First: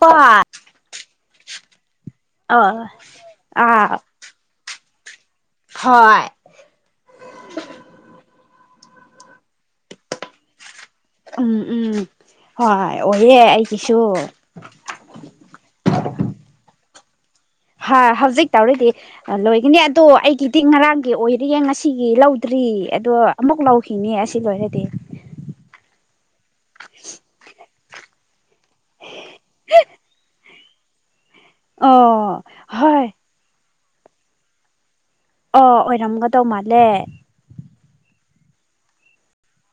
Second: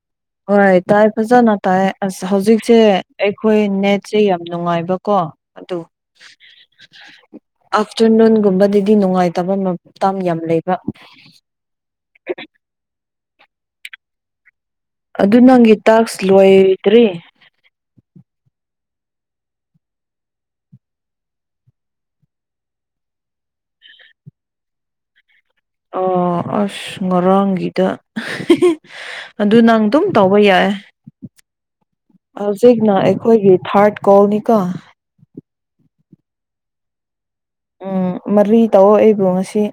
ꯍꯣꯏ ꯍꯣꯏ ꯇꯥꯏ ꯐꯖꯅ ꯇꯥꯏ ꯑꯁ ꯑ ꯍꯧꯖꯤꯛꯁꯦ ꯑꯩꯈꯣꯏ ꯑꯥ ꯅꯦꯠꯁꯦ ꯌꯥꯝ ꯅꯨꯡꯉ ꯑ ꯍꯣꯏ ꯑꯗꯨꯗꯤ ꯅꯨꯡꯉꯥꯏꯇꯕ ꯃ ꯌꯥꯝ ꯂꯩꯕ ꯎꯝ ꯎꯝ ꯍꯣꯏ ꯑꯣꯏꯌꯦꯦ ꯑꯩꯒꯤꯁꯨ ꯑꯗꯨ ꯅꯪꯒꯤ ꯇꯥꯛꯁ ꯂꯣꯏꯗ꯭ꯔꯤ ꯍꯥ ꯍꯧꯖꯤꯛ ꯇꯧꯔꯤꯗꯤ ꯂꯣꯏꯒꯅꯤ ꯑꯗꯣ ꯑꯩꯒꯤꯗꯤ ꯉꯔꯥꯡꯒꯤ ꯑꯣꯏꯔꯤꯌꯦ ꯉꯁꯤꯒꯤ ꯂꯧꯗ꯭ꯔꯤ ꯏ ꯑꯗꯣ ꯑꯃꯨꯛ ꯂꯧꯥꯎꯈꯤꯅꯦ ꯑꯁꯤ ꯂꯣꯏꯔꯗꯤ ꯑꯣ ꯑꯁ ꯉꯔꯥꯡꯒꯤꯗ ꯑꯗꯨ ꯅꯪ ꯑꯗꯨꯝ ꯇꯧꯕ ꯌꯥꯏ ꯑꯣ ꯍꯧꯖꯤꯛꯅ ꯍꯣꯏ ꯑꯩꯈꯣꯏꯒꯤ ꯊꯥꯔꯠ ꯀꯣꯜꯅꯤꯀ ꯑꯣ ꯑꯣꯏꯔꯝꯒꯗꯧ ꯃꯥꯜꯂꯦ ꯎꯝ ꯃꯔꯤ ꯇꯧꯑꯣ ꯑꯩꯕꯨ ꯉꯁꯤ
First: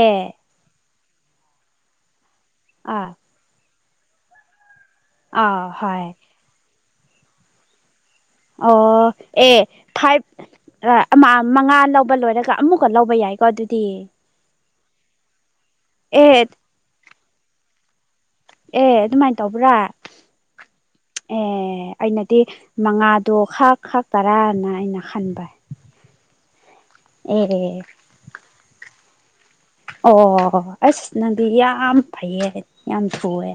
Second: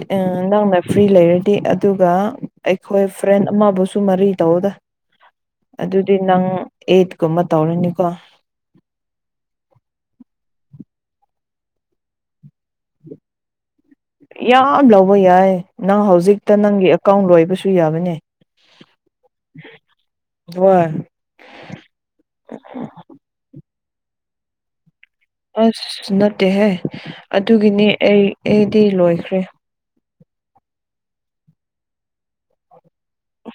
ꯑꯦ ꯑ ꯅꯪ ꯐ꯭ꯔꯤ ꯂꯩꯔꯗꯤ ꯑꯗꯨꯒ ꯑꯩꯈꯣꯏ ꯐ꯭ꯔꯦꯟ ꯑꯃꯕꯨꯁꯨ ꯃꯔꯤ ꯇꯧꯗ ꯑ ꯍ ꯑꯗꯨꯗꯤ ꯅꯪ ꯑꯩꯠꯀꯨꯝꯕ ꯇꯧꯔꯅꯤꯀꯣ ꯑꯣ ꯑꯦ ꯐꯥꯏꯚ ꯃꯉꯥ ꯂꯧꯕ ꯂꯣꯏꯔꯒ ꯑꯃꯨꯛꯀ ꯂꯧꯕ ꯌꯥꯏꯀꯣ ꯑꯗꯨꯗꯤ ꯌꯥꯝ ꯂꯧꯕ ꯌꯥꯏ ꯅꯪ ꯑꯦ ꯍꯧꯖꯤꯛꯇ ꯅꯪꯒꯤ ꯑꯦꯀꯥꯎꯟ ꯂꯣꯏꯕꯁꯨ ꯌꯥꯕꯅꯦ ꯑꯦ ꯑꯗꯨꯃꯥꯏꯅ ꯇꯧꯕ꯭ꯔꯥ ꯍꯣꯏ ꯑꯦ ꯑꯩꯅꯗꯤ ꯃꯉꯥꯗꯣ ꯈꯥ ꯈꯥ ꯇꯔꯥꯅ ꯑꯩꯅ ꯈꯟꯕ ꯑꯁ ꯅꯠꯇꯦꯍꯦ ꯑꯦ ꯑꯗꯨꯒꯤꯅꯤ ꯑꯩ ꯑꯩꯗꯤ ꯂꯣꯏꯈ꯭ꯔꯦ ꯑꯣ ꯑꯩꯅꯗꯤ ꯌꯥꯝ ꯐꯩꯌꯦ ꯌꯥꯝ ꯊꯨꯑꯦ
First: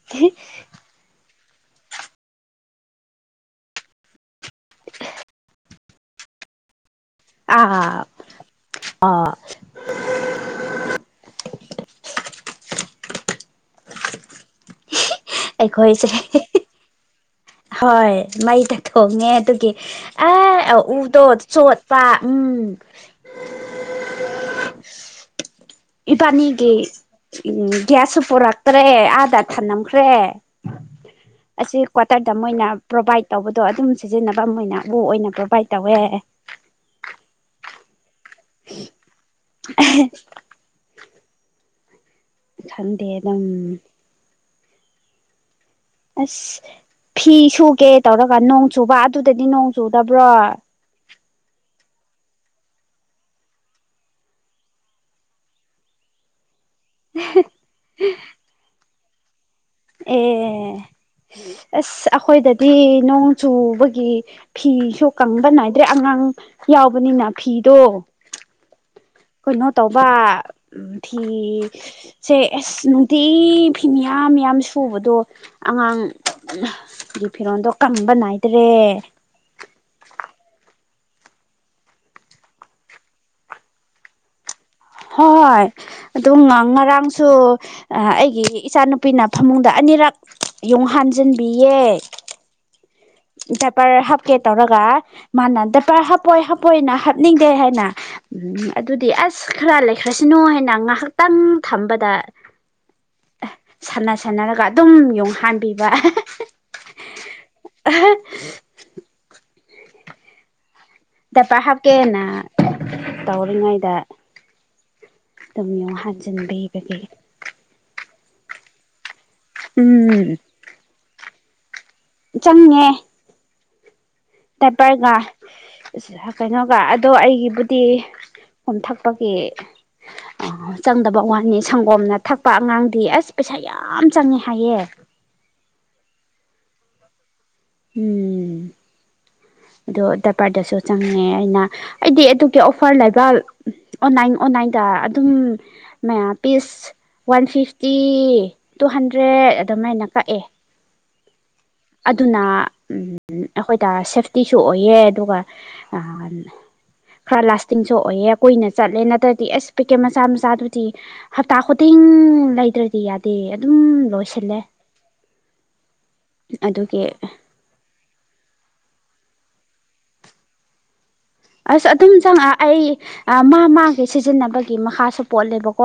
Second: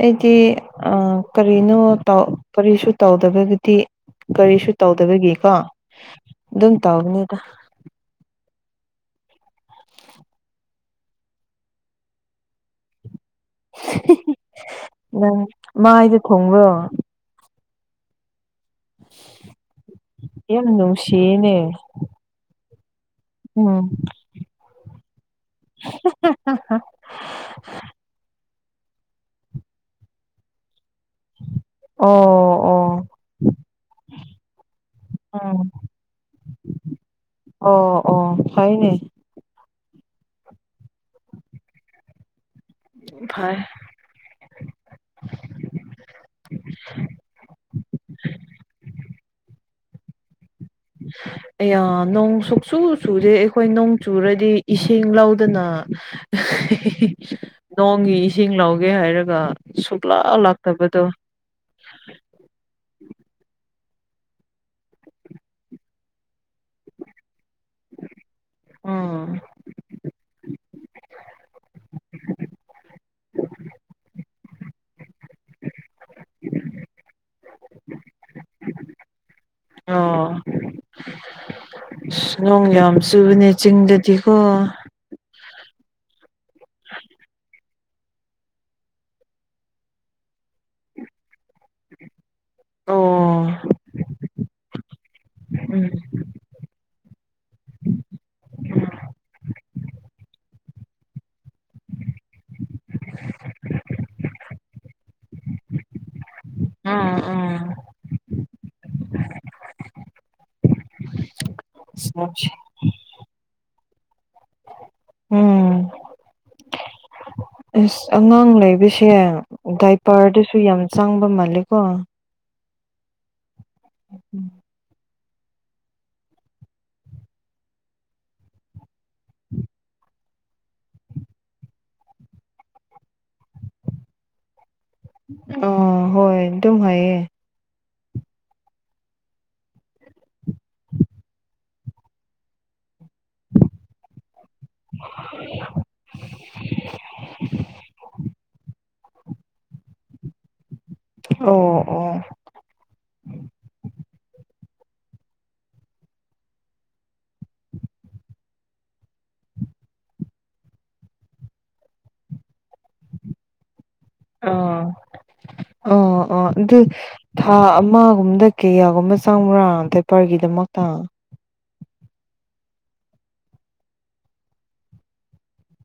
ꯑꯩꯗꯤ ꯑ ꯀꯔꯤꯅꯣ ꯀꯔꯤꯁꯨ ꯇꯧꯗꯕꯒꯤꯗꯤ ꯀꯔꯤꯁꯨ ꯇꯧꯗꯕꯒꯤꯀꯣ ꯑꯗꯨꯝ ꯇꯧꯒꯅꯤꯗ ꯑꯥ ꯅꯪ ꯃ ꯑꯩꯈꯣꯏꯁꯦ ꯑꯩꯗ ꯊꯣꯡꯕꯣ ꯍꯣꯏ ꯃꯥꯥꯏ ꯇ ꯊꯣꯡꯉꯦ ꯑꯗꯨꯒꯤ ꯌꯥꯝ ꯑꯦ ꯎꯗꯣ ꯅꯨꯡꯁꯤꯌꯦꯅꯦ ꯆꯣꯠꯄ ꯎꯝ ꯎꯝ ꯏꯕꯥꯅꯤꯒꯤ ꯎ ꯭ꯁꯄꯔꯛ ꯦ ꯑꯦ ꯑꯗꯥꯥ ꯊꯥꯟꯂꯝꯝꯈ꯭ꯔꯦ ꯑꯁꯤ ꯀ꯭ꯋꯥꯇꯔꯗ ꯑꯣ ꯃꯣꯏꯅ ꯑꯣ ꯄ꯭ꯔꯣꯕꯥꯏꯠ ꯇꯧꯕꯗꯣ ꯑꯗꯨꯝ ꯁꯤꯖꯤꯟꯅꯕ ꯑꯃ ꯑꯣꯏꯅ ꯎ ꯑꯣꯏꯅ ꯄ꯭ꯔꯣꯕꯥꯏꯗ ꯎꯝ ꯇꯧꯋꯦ ꯑꯦ ꯑꯣ ꯑꯣ ꯍꯥꯏꯅꯦ [inaudible] ꯈꯪꯗꯦ ꯑꯗꯨꯝ ꯐꯩ ꯑꯁ ꯐꯤ ꯁꯨꯒꯦ ꯇꯧꯔꯒ ꯅꯣꯡ ꯆꯨꯕ ꯑꯗꯨꯗꯗꯤ ꯅꯣꯡ ꯆꯨꯗꯕ꯭ꯔꯣ ꯑ ꯅꯣꯡ ꯁꯣꯛꯆꯨ ꯆꯨꯁꯦ ꯑꯩꯈꯣꯏ ꯅꯣꯡ ꯆꯨꯔꯗꯤ ꯏꯁꯤꯡ ꯂꯧꯗꯅ ꯅꯣꯡꯒꯤ ꯏꯁꯤꯡ ꯂꯧꯒꯦ ꯍꯥꯏꯔꯒ ꯁꯨꯛꯂꯥꯛ ꯑꯦ ꯂꯥꯛꯇꯕꯗꯣ ꯑꯁ ꯑꯩꯈꯣꯏꯗꯗꯤ ꯅꯣꯡ ꯆꯨꯕꯒꯤ ꯒꯤ ꯐꯤꯁꯨ ꯀꯪꯕ ꯅꯥꯏꯗ꯭ꯔꯦ ꯑꯉꯥꯡ ꯌꯥꯎꯕꯅꯤꯅ ꯐꯤꯗꯣ ꯎꯝ ꯎꯝ ꯐꯤ ꯁꯦ ꯑꯁ ꯅꯨꯡꯇꯤ ꯐꯤꯌꯥꯝ ꯌꯥꯝ ꯁꯨꯕꯗꯣ ꯑꯉꯥꯡꯒꯤ ꯐꯤꯔꯣꯟꯜꯗꯣ ꯀꯝꯕ ꯅꯥꯏꯗ꯭ꯔꯦ ꯑꯣ ꯅꯣꯡ ꯂꯝꯁꯨꯕꯅꯤ ꯆꯤꯡꯗꯗꯤꯀꯣ ꯍꯣꯏ ꯍꯣꯏ ꯑꯗꯨ ꯉꯔꯥꯡꯁꯨ ꯑꯩꯒꯤ ꯏꯆꯥꯅꯨꯄꯤꯅ ꯐꯃꯨꯡꯗ ꯑꯅꯤꯔꯛ ꯌꯣꯡ ꯍꯥꯟꯖꯟꯕꯤꯌꯦꯦ ꯑꯣ ꯗꯦꯄꯔ ꯍꯥꯞꯀꯦ ꯇꯧꯔꯒ ꯃꯥꯅ ꯎꯝ ꯗꯦꯄꯔ ꯍꯥꯞꯄꯣꯏ ꯍꯥꯞꯄꯣꯏꯅ ꯍꯥꯞꯅꯤꯡꯗꯦ ꯍꯥꯏꯅ ꯎꯝ ꯑꯗꯨꯗꯤ ꯑꯁ ꯈꯔ ꯂꯩꯈ꯭ꯔꯁꯤꯅꯨ ꯍꯥꯏꯅ ꯉꯥꯏꯍꯥꯛꯇꯪ ꯊꯝꯕꯗ ꯁꯥꯟꯅ ꯁꯅꯔꯒ ꯑꯗꯨꯝ ꯌꯣꯡꯍꯟꯕꯤꯕ ꯎꯝ ꯎꯝ [inaudible] ꯗꯄꯥ ꯍꯥꯞꯀꯦꯅ ꯇꯧꯔꯤꯉꯩꯗ ꯎꯝ ꯇꯝꯌꯣ ꯍꯥꯖꯤꯟꯕꯤꯕ ꯑꯁ ꯑꯉꯥꯡ ꯂꯩꯕꯁꯦ ꯗꯥꯏꯄꯔꯗꯁꯨ ꯌꯥꯝ ꯆꯪꯕ ꯃꯥꯜꯂꯦꯀꯣ ꯆꯟꯅꯉꯦ ꯇꯄꯥꯔꯒꯥ ꯀꯩꯅꯣꯒ ꯑꯗꯣ ꯑꯩꯒꯤꯕꯨꯗꯤ ꯀꯣꯝꯊꯛꯄꯒꯤ ꯑ ꯆꯪꯗꯕ ꯋꯥꯅꯤ ꯁꯪꯒꯣꯝꯅ ꯊꯛꯄ ꯑꯉꯥꯡꯗꯤ ꯑꯁ ꯄꯩꯁꯥ ꯌꯥꯝ ꯆꯪꯉꯦ ꯍꯥꯏꯌꯦ ꯑ ꯍꯣꯏ ꯑꯗꯨꯝ ꯍꯥꯏꯌꯦ ꯎꯝ ꯑꯗ ꯗꯔꯄꯔꯗꯁꯨ ꯆꯪꯉꯦ ꯑꯩꯅ ꯑꯩꯗꯤ ꯑꯗꯨꯒꯤ ꯑꯣꯐꯔ ꯂꯩꯕ ꯑꯣꯟꯂꯥꯏꯟ ꯑꯣꯟꯂꯥꯏꯟꯗ ꯑꯗꯨꯝ ꯃ piece one fifty two hundred ꯑꯗꯨꯃꯥꯏꯅ ꯀꯛꯑꯦ ꯑꯣ ꯑꯣ ꯑꯗꯨꯅ ꯑꯩꯈꯣꯏ ꯇꯔ ꯁꯦꯐꯇꯤ ꯇꯣꯛꯑꯣꯌꯦꯦ ꯑꯗꯨꯒ ꯑ ꯈꯔ ꯂꯥꯁꯇꯤꯡꯁꯨ ꯑꯣꯏꯑꯦ ꯀꯨꯏꯅ ꯆꯠꯂꯦ ꯅꯠꯇ꯭ꯔꯗꯤ ꯑꯁ ꯄꯦꯀꯦꯠ ꯃꯆꯥ ꯃꯆꯥꯗꯨꯗꯤ ꯍꯞꯇꯥ ꯈꯨꯗꯤꯡ ꯎꯝ ꯂꯩꯗ꯭ꯔꯗꯤ ꯌꯥꯗꯦ ꯑꯗꯨꯝ ꯂꯣꯏꯁꯤꯜꯂꯦ ꯑꯣ ꯑꯣ ꯑꯣ ꯑꯗꯨ ꯑꯗꯨꯒꯤ ꯊꯥ ꯑꯃꯒꯨꯝꯕꯗ ꯀꯌꯥꯒꯨꯝꯕ ꯆꯪꯕ꯭ꯔꯥ ꯗꯦꯄꯔꯒꯤꯗꯃꯛꯇ ꯑꯁ ꯑꯗꯨꯝ ꯆꯪꯉꯛ ꯑꯩ ꯃꯥ ꯃꯥꯒꯦ ꯁꯤꯖꯤꯟꯅꯕꯒꯤ ꯃꯈꯥꯁꯨ ꯄꯣꯠꯂꯦꯕꯀꯣ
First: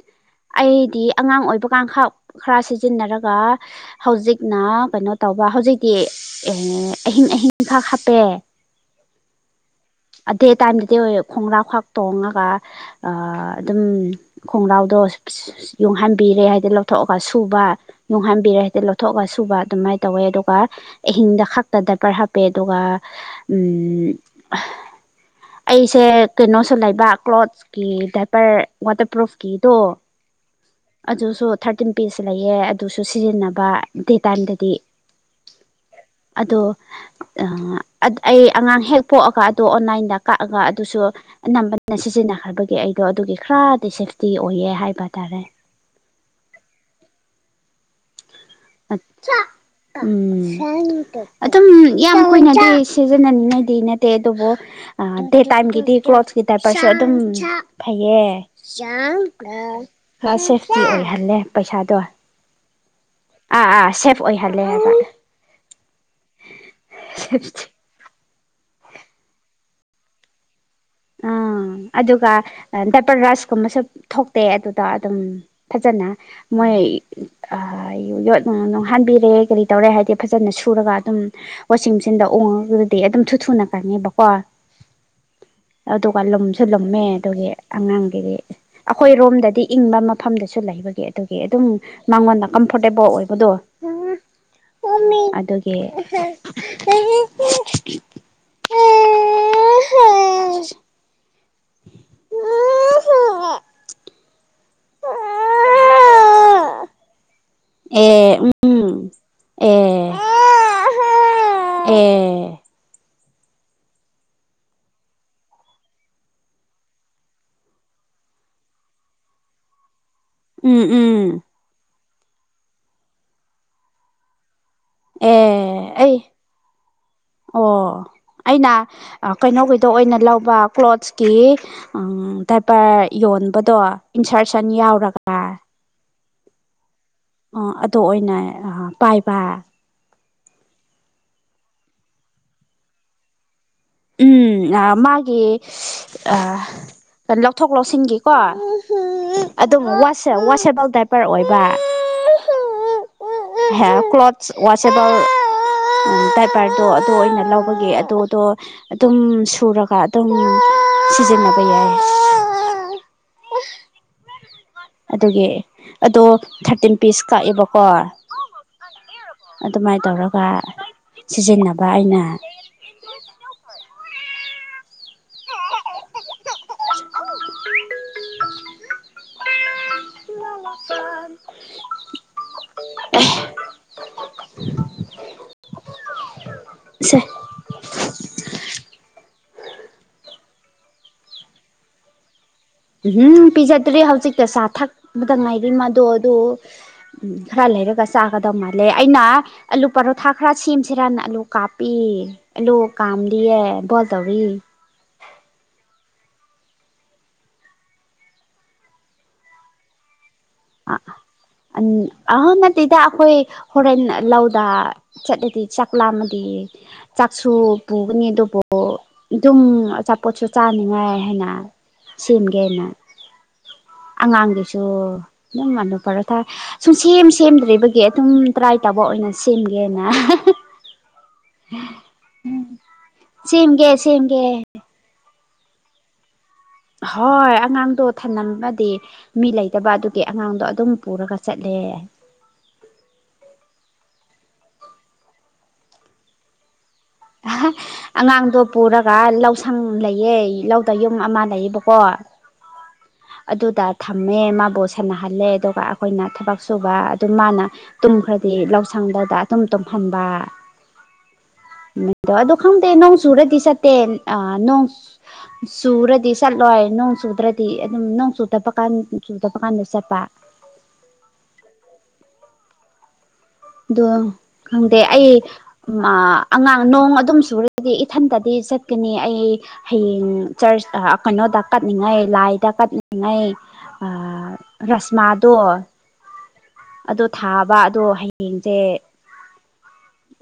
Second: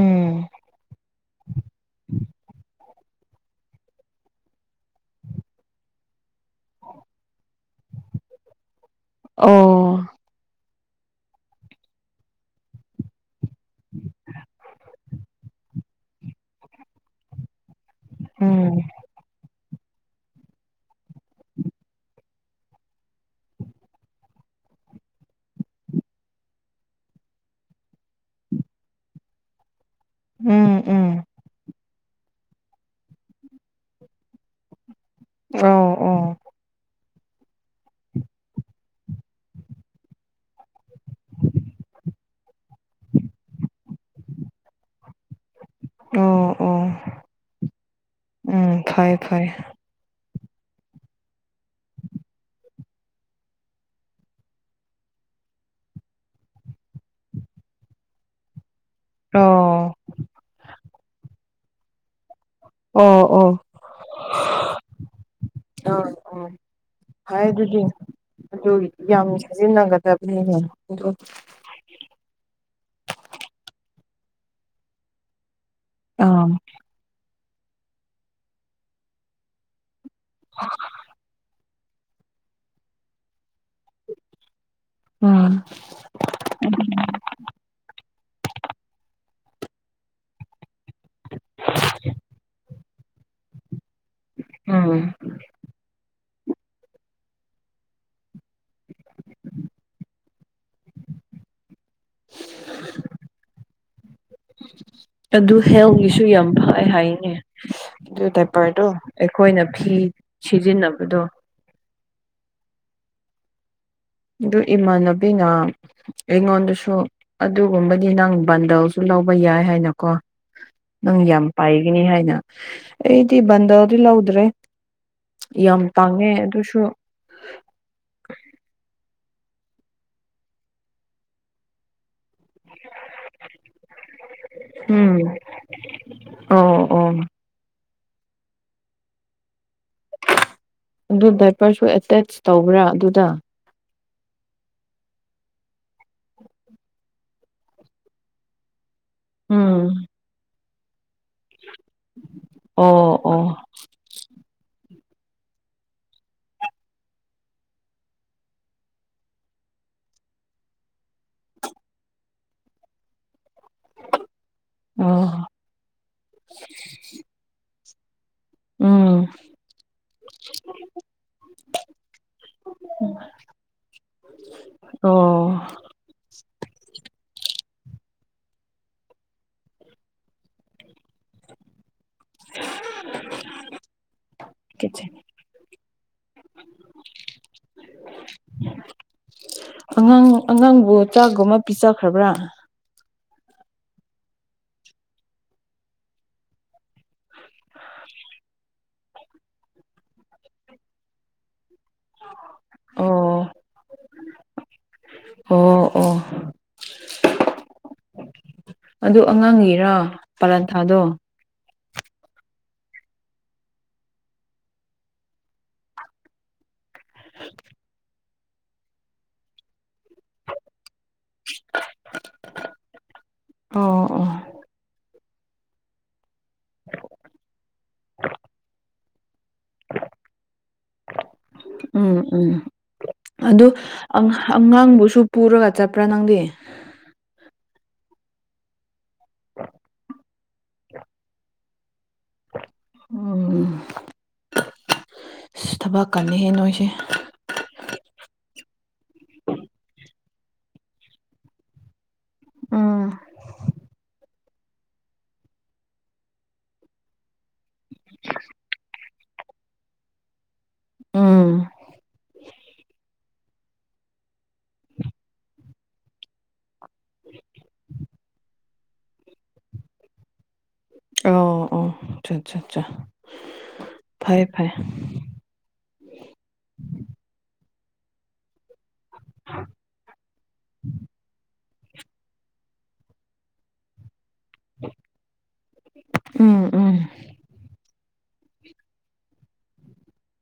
ꯎꯝ ꯑꯩꯗꯤ ꯑꯉꯥꯡ ꯑꯣꯏꯕ ꯀꯥꯡꯈꯥ ꯈꯔ ꯍꯥꯆꯤꯟꯅꯔꯒ ꯍꯧꯖꯤꯛꯅ ꯀꯩꯅꯣ ꯇꯧꯕ ꯍꯧꯖꯤꯛꯇꯤ ꯑꯍꯤꯡ ꯑꯍꯤꯡ ꯈ ꯍꯥꯄꯦ ꯑꯣ ꯑꯙꯦ ꯇꯥꯏꯝ ꯑꯇꯩ ꯑꯣꯏ ꯈꯣꯡꯒ꯭ꯔꯥꯎ ꯈꯥꯛ ꯇꯣꯡꯉꯒ ꯑꯗꯨꯝ ꯈꯣꯡꯒ꯭ꯔꯥꯎꯗꯣ ꯅꯨꯡ ꯍꯥꯟꯕꯤꯔꯦ ꯍꯥꯏꯗꯤ ꯂꯧꯊꯣꯛꯑꯒ ꯁꯨꯕ ꯅꯨꯡ ꯍꯥꯟꯕꯤꯔꯦ ꯎꯝ ꯍꯥꯏꯗꯤ ꯂꯧꯊꯣꯛꯑꯒ ꯁꯨꯕ ꯑꯗꯨꯃꯥꯏꯅ ꯇꯧꯋꯦ ꯑꯗꯨꯒ ꯑꯍꯤꯡꯗ ꯈꯛꯇꯗ ꯄꯔ ꯍꯥꯞꯄꯦ ꯑꯗꯨꯒ [inaudible] ꯑꯩꯁꯦ ꯀꯩꯅꯣꯁꯨ ꯂꯩꯕ ꯀ꯭ꯂꯣꯠꯁꯀꯤ ꯗꯥꯏꯄꯔ ꯋꯥꯇꯔꯄ꯭ꯔꯨꯐꯀꯤꯗꯣ ꯎꯝ ꯎꯝ ꯑꯗꯨꯁꯨ ꯊꯥꯔꯇꯤꯟ ꯄꯤꯁ ꯂꯩꯑ ꯑꯗꯨꯁꯨ ꯁꯤꯖꯤꯟꯅꯕ ꯗꯦ ꯇꯥꯏꯝꯗꯗꯤ ꯑꯣ ꯑꯣ ꯑꯗꯣ ꯑꯩ ꯑꯉꯥꯡ ꯍꯦꯛ ꯄꯣꯛꯑꯒ ꯑꯗꯨꯗ ꯑꯣꯟꯂꯥꯏꯟꯗ ꯀꯛꯑꯒ ꯑꯗꯨꯁꯨ ꯑꯅꯝꯕꯅ ꯁꯤꯖꯤꯟꯅꯈ꯭ꯔꯕꯒꯤ ꯑꯩꯗꯣ ꯑꯗꯨꯒꯤ ꯈꯔꯗꯤ ꯁꯦꯝ ꯤ ꯑꯣꯏꯌꯦꯦ ꯍꯥꯏꯕ ꯇꯥꯔꯦ ꯑꯣ ꯑꯣ ꯎꯝ ꯑ ꯐꯩ ꯐꯩ ꯎꯝ ꯑꯗꯨꯝ ꯌꯥꯝ ꯀꯅꯗꯤ ꯁꯤꯖꯤꯟꯅꯅꯤꯡꯉꯥꯏꯗꯤ ꯅꯠꯇꯦ ꯑꯗꯨꯕꯨ ꯇꯥꯏꯝꯒꯤꯗꯤ ꯀ꯭ꯂꯣꯊꯀꯤ ꯇꯥꯏꯞꯄꯁꯨ ꯑꯗꯨꯝ ꯐꯩꯌꯦ ꯑꯣ ꯁꯦꯐꯇꯤ ꯑꯣꯏꯍꯜꯂꯦ ꯄꯩꯁꯥꯗꯣ ꯑꯣ ꯑꯣ ꯑꯥ ꯑꯥ ꯁꯦꯐ ꯑꯣꯏꯍꯜꯂꯦ ꯍꯥꯏꯕ ꯑꯥ ꯑꯥ ꯐꯩ ꯑꯗꯨꯗꯤ ꯑꯗꯨ ꯌꯥꯝ ꯁꯤꯖꯤꯟꯅꯒꯗꯕꯅꯤꯅꯦ ꯑꯗꯨ ꯑꯥ ꯑꯗꯨꯒ ꯗꯄꯔ ꯔꯁꯀꯨꯝꯕꯁꯨ ꯊꯣꯛꯇꯦ ꯑꯗꯨꯗ ꯑꯗꯨꯝ ꯐꯖꯅ ꯑꯥ ꯃꯣꯏꯣ ꯅꯣꯡꯍꯟꯕꯤꯔꯦ ꯀꯔꯤ ꯇꯧꯔꯦ ꯍꯥꯏꯗꯤ ꯐꯖꯅ ꯁꯨꯔꯒ ꯑꯗꯨꯝ ꯋꯥꯁꯤꯡ ꯃꯦꯆꯤꯟꯗ ꯎꯡꯉꯒꯗꯤ ꯑꯗꯨꯝꯁꯨ ꯊꯨꯅ ꯀꯪꯉꯦꯕꯀꯣ ꯎꯝ ꯑꯗꯨꯒ ꯂꯨꯝꯁꯨꯂꯝꯨꯝꯃꯦ ꯑꯗꯨꯒꯤ ꯑꯉꯥꯡꯒꯤꯗꯤ ꯑꯩꯈꯣꯏ ꯔꯣꯝꯗꯗꯤ ꯏꯪꯕ ꯃꯐꯝꯗꯁꯨ ꯂꯩꯕꯒꯤ ꯑꯗꯨꯒꯤ ꯑꯗꯨꯝ ꯃꯉꯣꯟꯗ ꯀꯝꯐ ꯐꯐꯣꯔꯇꯦꯕꯜ ꯑꯣꯏꯕꯗꯣ ꯎꯝ ꯑꯗꯨꯒꯤ ꯎꯝ ꯈꯁ ꯑ ꯍ ꯑꯗꯨ ꯍꯦꯜꯒꯤꯁꯨ ꯌꯥꯝ ꯐꯩ ꯍꯥꯏꯉ ꯑꯗꯨ ꯇꯥꯏꯄꯔꯗꯣ ꯑꯩꯈꯣꯏꯅ ꯑꯦ ꯐꯤ ꯁꯤꯖꯤꯟꯅꯕꯗꯣ ꯑꯦ ꯑꯗꯨ ꯏꯃꯥꯟꯅꯕꯤꯅ ꯑꯩꯉꯣꯟꯗꯁꯨ ꯑꯗꯨꯒꯨꯝꯕꯗꯤ ꯅꯪ ꯕꯟꯗꯜꯁꯨ ꯂꯧꯕ ꯌꯥꯏ ꯍꯥꯏꯅꯀꯣ ꯎꯝ ꯎꯝ ꯅꯤ ꯍꯥꯏꯅ ꯑꯩꯗꯤ ꯕꯟꯗꯗꯤ ꯂꯧꯗ꯭ꯔꯦ ꯑꯦ ꯌꯥꯝ ꯑꯩ ꯇꯥꯡꯉꯦ ꯑꯗꯨꯁꯨ ꯑꯣ ꯑꯩꯅ ꯀꯩꯅꯣꯒꯤꯩꯗ ꯑꯣꯏꯅ ꯂꯧꯕ ꯀ꯭ꯂꯣꯠꯁꯀꯤ ꯇꯥꯏꯄꯔ ꯌꯣꯟꯕꯗꯣ ꯏꯟꯁꯔꯁꯟ ꯎꯝ ꯌꯥꯎꯔꯒ ꯑꯣ ꯑꯣ ꯑ ꯑꯗꯨ ꯑꯣꯏꯅ ꯑ ꯄꯥꯏꯕ ꯑꯗꯨ ꯗꯥꯏꯄꯔꯁꯨ ꯑꯦꯇꯦꯆ ꯇꯧꯕ꯭ꯔꯥ ꯑꯗꯨꯗ ꯎꯝ ꯃꯥꯒꯤ ꯂꯧꯊꯣꯛ ꯂꯧꯁꯤꯟꯒꯤꯀꯣ ꯑꯗꯨꯝ ꯎꯝ ꯋꯥꯁꯦꯕꯜ ꯗꯥꯏꯄꯔ ꯑꯣꯏꯕ ꯑꯣ ꯑꯣ ꯍꯦ ꯀ꯭ꯂꯣꯊꯁ ꯋꯥꯁꯤꯦꯕꯜ ꯏꯚꯔꯗꯣ ꯑꯗꯨ ꯑꯣꯏꯅ ꯂꯧꯕꯒꯤ ꯑꯗꯨꯗꯣ ꯑꯗꯨꯝ ꯁꯨꯔꯒ ꯑꯗꯨꯝ ꯁꯤꯖꯤꯟꯅꯟꯅꯕ ꯌꯥ ꯑꯣ ꯑꯗꯨꯒꯤ ꯑꯗꯣ ꯊꯥꯔꯇꯤꯟ ꯄꯤꯁ ꯀꯛꯑꯦꯕꯀꯣ ꯎꯝ ꯑꯗꯨꯃꯥꯏꯅ ꯇꯧꯔꯒ ꯁꯤꯖꯤꯟꯅꯕ ꯑꯩꯅ ꯑꯣ ꯁꯥꯟ [inaudible] ꯁꯦ ꯑꯉꯥꯡ ꯑꯉꯥꯡꯕꯨ ꯆꯥꯒꯨꯝꯕ ꯄꯤꯖꯈ꯭ꯔꯕ꯭ꯔꯥ ꯎꯝ ꯄꯤꯖꯗ꯭ꯔꯦ ꯍꯧꯖꯤꯛꯇ ꯆꯥ ꯊꯛꯄꯗ ꯉꯥꯏꯔꯤ ꯃꯗꯣ ꯑꯗꯨ ꯎꯝ ꯈꯔ ꯂꯩꯔꯒ ꯆꯥꯒꯗꯧ ꯃꯥꯜꯂꯦ ꯑꯩꯅ ꯑꯂꯨ ꯄꯔꯣꯊꯥ ꯈꯔ ꯁꯦꯝꯁꯤꯔ ꯑꯂꯨ ꯀꯥꯞ ꯄꯦ ꯑꯂꯨ ꯑꯣ ꯀꯝꯂꯤꯌꯦ ꯕꯣꯜ ꯇꯧꯔꯤ ꯑꯣ ꯑꯣ ꯑꯗꯨ ꯑꯉꯥꯡꯉꯤꯔꯥ ꯄꯥꯔꯊꯗꯣ ꯑꯍ ꯅꯠꯇꯦꯗ ꯑꯩꯈꯣꯏ ꯍꯣꯔꯦꯟ ꯂꯧꯗ ꯆꯠꯂꯗꯤ ꯆꯥꯛ ꯂꯥꯝꯃꯗꯤ ꯆꯥꯛꯁꯨ ꯄꯨꯒꯅꯤ ꯑꯗꯨꯕꯨ ꯑꯗꯨꯝ ꯑꯆꯥꯄꯣꯠꯁꯨ ꯆꯥꯅꯤꯡꯉꯥꯏ ꯍꯥꯏꯅ ꯁꯦꯝꯒꯦꯅ ꯑꯣ ꯑꯣ ꯑꯉꯥꯡꯒꯤꯁꯨ ꯑꯗꯨꯝ ꯑꯂꯨ ꯄꯔꯣꯊꯥ ꯁꯨꯝ ꯁꯦꯝ ꯁꯦꯝꯗ꯭ꯔꯤꯕꯒꯤ ꯑꯗꯨꯝ ꯇ꯭ꯔꯥꯏ ꯇꯧꯕ ꯑꯣꯏꯅ ꯁꯤꯝꯒꯦꯅ ꯎꯝ ꯎꯝ ꯑꯗꯨ ꯁꯦꯝꯒꯦ ꯁꯦꯝꯒꯦ ꯑꯉꯥꯡꯕꯨꯁꯨ ꯄꯨꯔꯒ ꯆꯠꯄꯔꯥ ꯅꯪꯗꯤ ꯍꯣꯏ ꯑꯉꯥꯡꯗꯣ ꯊꯃꯗꯤ ꯃꯤ ꯂꯩꯇꯕ ꯑꯗꯨꯒꯤ ꯑꯉꯥꯡꯗꯣ ꯑꯗꯨꯝ ꯄꯨꯔꯒ ꯆꯠꯂꯦ [inaudible] ꯎꯝ ꯊꯕꯛ ꯀꯅꯤꯍꯦ ꯅꯣꯏꯁꯦ ꯑꯉꯥꯡꯗꯣ ꯄꯨꯔꯒ ꯂꯧꯁꯪ ꯂꯩꯌꯦ ꯂꯧꯗ ꯌꯨꯝ ꯑꯃ ꯂꯩꯌꯦꯕꯀꯣ ꯎꯝ ꯑꯗꯨꯗ ꯊꯝꯃꯦ ꯃꯥꯕꯨ ꯁꯥꯟꯅꯍꯜꯂꯦ ꯑꯗꯨꯒ ꯑꯩꯈꯣꯏꯅ ꯊꯕꯛ ꯁꯨꯕ ꯑꯗꯨꯝ ꯃꯥꯅ ꯇꯨꯝ ꯈꯔꯗꯤ ꯂꯧꯁꯪꯗꯗ ꯇꯨꯝ ꯇꯨꯝꯍꯟꯕ ꯎꯝ ꯑꯗꯨ ꯈꯪꯗꯦ ꯅꯧ ꯆꯨꯔꯗꯤ ꯆꯠꯇꯦ ꯅꯣꯡ ꯆꯨꯔꯗꯤ ꯆꯠꯂꯣꯏ ꯅꯣꯡ ꯆꯨꯗ꯭ꯔꯗꯤ ꯅꯣꯡ ꯆꯨꯇꯄꯀꯥꯟ ꯆꯨ ꯇꯞꯄ ꯀꯥꯟꯗ ꯆꯠꯄ ꯑꯣ ꯑꯣ ꯑ ꯑꯆꯥ ꯑꯆꯥ ꯆꯥ ꯑꯗꯣ ꯈꯪꯗꯦ ꯑꯩ ꯑꯉꯥꯡ ꯅꯣꯡ ꯑꯗꯨꯝ ꯆꯨꯔꯒꯗꯤ ꯏꯊꯟꯇꯗꯤ ꯆꯠꯀꯅꯤ ꯑꯩ ꯍꯌꯦꯡ ꯆꯔꯆ ꯀꯩꯅꯣꯗ ꯀꯠꯅꯤꯡꯉꯥꯏ ꯂꯥꯏꯗ ꯀꯠꯅꯤꯡꯉꯥꯏ ꯔꯁꯃꯥꯗꯣ ꯎꯝ ꯎꯝ ꯑꯗꯣ ꯊꯥꯕ ꯑꯗꯣ ꯌꯦꯡꯖꯦ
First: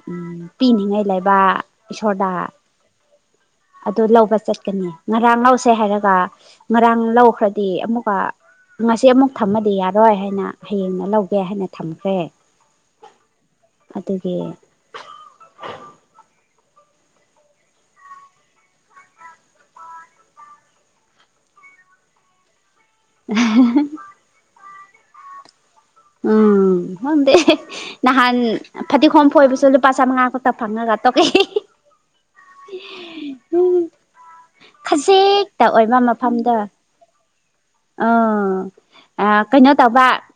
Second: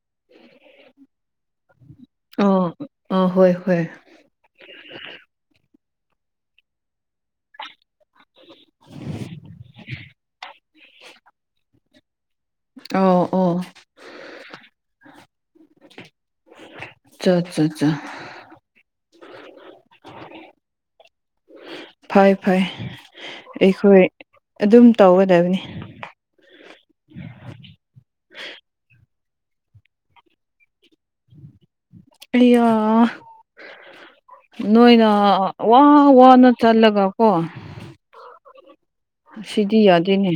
ꯎꯝ ꯄꯤꯅꯤꯡꯉꯥꯏ ꯂꯩꯕꯥ ꯏꯁꯣꯔꯗ ꯑꯣ ꯑ ꯍꯣꯏ ꯍꯣꯏ ꯑꯗꯨ ꯂꯧꯕ ꯆꯠꯀꯅꯤ ꯉꯔꯥꯡ ꯂꯧꯁꯦ ꯍꯥꯏꯔꯒ ꯉꯔꯥꯡ ꯂꯧꯈ꯭ꯔꯗꯤ ꯑꯃꯨꯛꯀ ꯉꯁꯤ ꯑꯃꯨꯛ ꯊꯝꯃꯗꯤ ꯌꯥꯔꯣꯏ ꯍꯥꯏꯅ ꯍꯌꯦꯡꯅ ꯂꯧꯒꯦ ꯍꯥꯏꯅ ꯊꯝꯈ꯭ꯔꯦ ꯑꯣ ꯑꯣ ꯑꯗꯨꯒꯤ ꯑꯆꯥ ꯑꯠꯆꯥ ꯑꯆꯥꯆꯥ ꯐꯩ ꯐꯩ ꯑꯩꯈꯣꯏ [inaudible] ꯑꯗꯨꯝ ꯇꯧꯒꯗꯕꯅꯤ ꯎꯝ ꯈꯪꯗꯦ ꯅꯍꯥꯟ ꯐꯗꯤꯒꯣꯝ ꯐꯣꯏꯕꯁꯨ ꯂꯨꯄꯥ ꯆꯥꯝꯃꯉꯥ ꯈꯛꯇ ꯐꯪꯉꯒ ꯇꯣꯛꯑꯦ ꯑꯩꯌꯥ ꯎꯝ ꯅꯣꯏꯅ ꯈꯖꯤꯛꯇ ꯋꯥ ꯋꯥꯅ ꯆꯜꯂꯒ ꯀꯣ ꯑꯣ ꯀꯩꯅꯣ ꯁꯤꯗꯤ ꯇꯧꯕ ꯌꯥꯗꯦꯅꯦ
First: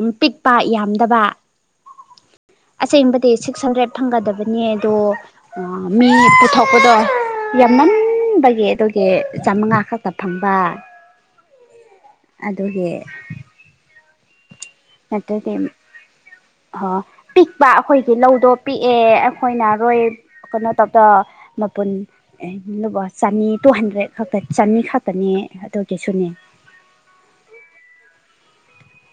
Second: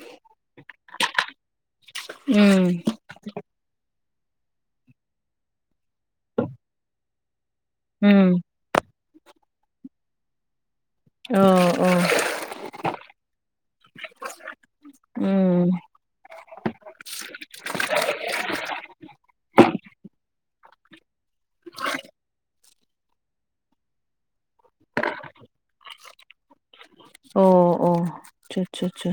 ꯎꯝ ꯄꯤꯛꯄ ꯌꯥ ꯗꯕ ꯎꯝ ꯑꯁꯦꯡꯕꯗꯤ ꯁꯤꯛꯁ ꯍꯟꯗ꯭ꯔꯦꯠ ꯐꯪꯒꯗꯕꯅꯤ ꯑꯗꯣ ꯃꯤ ꯄꯨꯊꯣꯛꯄꯗꯣ ꯎꯝ ꯌꯥꯝꯃꯟꯕꯒꯤ ꯑꯗꯨꯒꯤ ꯆꯥꯝꯃꯉꯥ ꯈꯛꯇ ꯐꯪꯕ ꯑꯣ ꯑꯣ ꯑꯗꯨꯒꯤ ꯑꯗꯨꯗꯤ ꯎꯝ ꯑꯣ ꯄꯤꯛꯄ ꯑꯩꯈꯣꯏꯒꯤ ꯂꯧꯗꯣ ꯄꯤꯛꯑꯦ ꯑꯩꯈꯣꯏꯅ ꯍꯣꯏ ꯀꯩꯅꯣ ꯇꯧꯗ ꯃꯄꯨꯟ ꯆꯅꯤ ꯇꯨ ꯍꯟꯗ꯭ꯔꯦꯠ ꯈꯛꯇꯅꯤ ꯆꯅꯤ ꯈꯛꯇꯅꯦ ꯑꯗꯨ ꯀꯩꯁꯨꯅꯦ ꯑꯣ ꯑꯣ ꯑꯆꯥ ꯑꯠꯆꯥꯆꯥ ꯑꯆꯥ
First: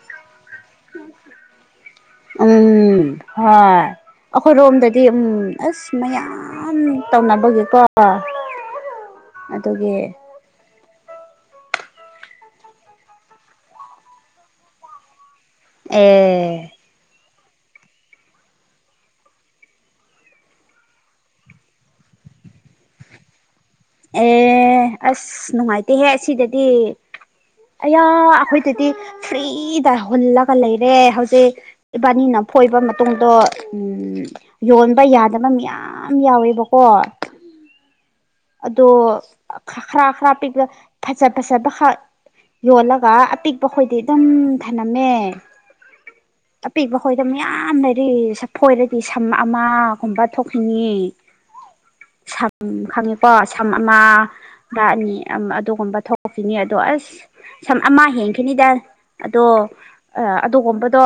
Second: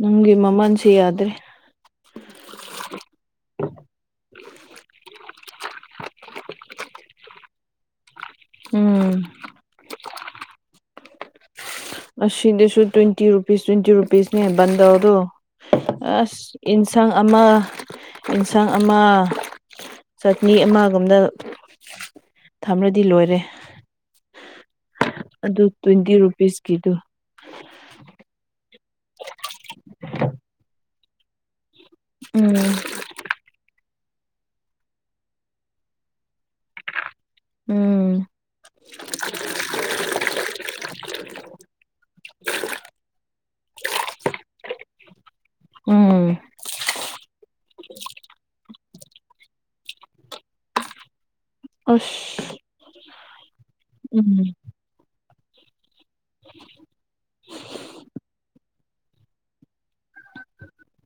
ꯅꯪꯒꯤ ꯃꯃꯟꯁꯤ ꯌꯥꯗ꯭ꯔꯦ ꯎꯝ ꯍꯣꯏ ꯑꯩꯈꯣꯏꯔꯣꯝꯗꯗꯤ ꯎꯝ ꯑꯁ ꯃꯌꯥꯝ ꯇꯧꯅꯕꯒꯤꯀꯣ ꯎꯝ ꯑꯗꯨꯒꯤ ꯑꯁꯤꯗꯁꯨ ꯇ꯭ꯋꯦꯟꯇꯤ ꯔꯨꯄꯤꯁ ꯇ꯭ꯋꯦꯟꯇꯤ ꯔꯨꯄꯤꯁꯅꯤ ꯍꯥꯏꯕꯟꯗꯧꯔꯣ ꯑꯁ ꯑꯦ ꯏꯟꯁꯥꯡ ꯑꯃ ꯑꯦꯟꯁꯥꯡ ꯑꯃ ꯆꯠꯅꯤ ꯑꯃꯒꯨꯝꯅ ꯊꯝꯂꯗꯤ ꯂꯣꯏꯔꯦ ꯑꯦ ꯑꯁ ꯑꯗꯨ ꯅꯨꯡꯉꯥꯏꯇꯦꯍꯦ ꯇ꯭ꯋꯦꯟꯇꯤ ꯑꯁꯤꯗꯗꯤ ꯔꯨꯄꯤꯁꯀꯤꯗꯨ ꯑꯌꯥ ꯑꯩꯈꯣꯏꯗꯗꯤ ꯐ꯭ꯔꯤꯗ ꯍꯨꯜꯂꯒ ꯂꯩꯔꯦ ꯍꯧꯖꯤꯛ ꯏꯕꯥꯅꯤꯅ ꯎꯝ ꯐꯣꯏꯕ ꯃꯇꯨꯡꯗꯣ ꯎꯝ ꯌꯣꯟꯕ ꯌꯥꯗꯕ ꯃꯌꯥꯝ ꯌꯥꯎꯋꯦꯕꯀꯣ ꯎꯝ ꯑꯗꯣ ꯈꯔ ꯈꯔ ꯄꯤꯛ ꯐꯖ ꯐꯖꯠꯕ ꯌꯣꯜꯂꯒ ꯑꯄꯤꯛꯄ ꯑꯩꯈꯣꯏꯗꯤ ꯑꯗꯨꯝ ꯊꯂꯝꯝꯃꯦ ꯑꯝ ꯑꯄꯤꯛꯄ ꯈꯣꯏꯗ ꯃꯌꯥꯝ ꯂꯩꯔꯤ ꯍꯣꯏꯔꯗꯤ ꯁꯝ ꯑꯃꯒꯨꯝꯕ ꯊꯣꯛꯈꯤꯏ [unintelligible] ꯑꯁ ꯀꯣ ꯁꯝ ꯑꯃ ꯎꯝ ꯑꯅꯤ ꯑꯗꯨꯒꯨꯝꯕ ꯊꯣꯛꯈꯤꯅꯤ ꯑꯗꯣ ꯑꯁ ꯁꯝ ꯑꯃ ꯍꯦꯟꯈꯤꯅꯤꯗ ꯑꯗꯣ ꯑꯗꯨꯒꯨꯝꯕꯗꯣ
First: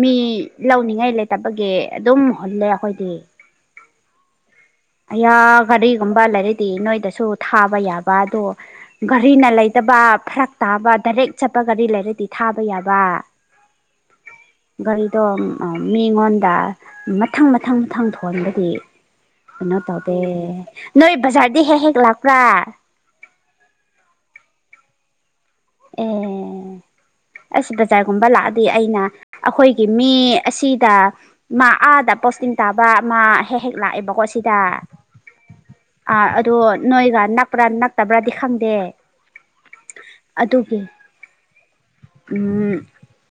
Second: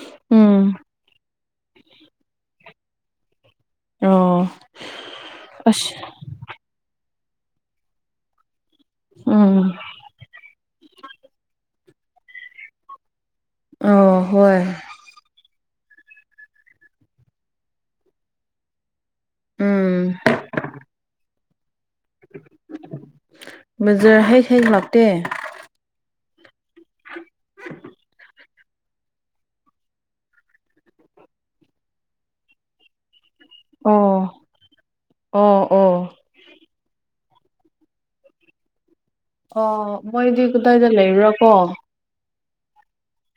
ꯃꯤ ꯎꯝ ꯂꯧꯅꯤꯡꯉꯥꯏ ꯂꯩꯇꯕꯒꯤ ꯑꯗꯨꯝ ꯍꯨꯜꯂꯦ ꯑꯩꯈꯣꯏꯗꯤ ꯑꯣ ꯑ ꯑꯁ ꯒꯥꯔꯤꯒꯨꯝꯕ ꯂꯩꯔꯤ ꯅꯣꯏꯗꯁꯨ ꯊꯥꯕ ꯌꯥꯕ ꯑꯗꯣ ꯒꯥꯔꯤꯅ ꯎꯝ ꯂꯩꯇꯕ ꯐꯔꯛ ꯇꯥꯕ ꯗꯥꯏꯔꯦꯛ ꯆꯠꯄ ꯒꯥꯔꯤ ꯂꯩꯔꯗꯤ ꯊꯥꯕ ꯌꯥꯕ ꯑ ꯒꯥꯔꯤꯗꫭ ꯑ ꯃꯤꯉꯣꯟꯗ ꯃꯊꯪ ꯃꯊꯪ ꯃꯊꯪ ꯊꯣꯟꯕꯗꯤ ꯀꯩꯅꯣ ꯎꯝ ꯇꯧꯗꯦ ꯅꯣꯏ ꯕꯖꯥꫪꯗꯤ ꯍꯦꯛ ꯍꯦꯛ ꯂꯥꯛꯄ꯭ꯔ ꯕꯖꯥꫪ ꯍꯦꯛ ꯍꯦꯛ ꯂꯥꯛꯇꯦ ꯑꯦ [inaudible] ꯑꯁ ꯕꯖꯥꫪꯒꯨꯝꯕ ꯂꯥꯛꯑꯗꯤ ꯑꯩꯅ ꯑꯩꯈꯣꯏꯒꯤ ꯃꯤ ꯑꯁꯤꯗ ꯃꯥ ꯑꯥꯗ ꯄꯣꯁꯇꯤꯡ ꯇꯥꯕ ꯃꯥ ꯍꯦꯛ ꯍꯦꯛ ꯂꯥꯛꯑꯦꯕꯀꯣ ꯑꯣ ꯁꯤꯗ ꯑꯣ ꯑꯣ ꯑꯥ ꯑꯗꯣ ꯅꯣꯏꯒ ꯅꯛꯄ꯭ꯔ ꯅꯛꯇꯕ꯭ꯔꯗꯤ ꯈꯪꯗꯦ ꯑꫭ ꯃꯣꯏꯗꯤ ꯑꯗꯨꯒꯤ ꯀꯗꯥꯏꯗ ꯂꯩꯔꯕꫭ ꯎꯝ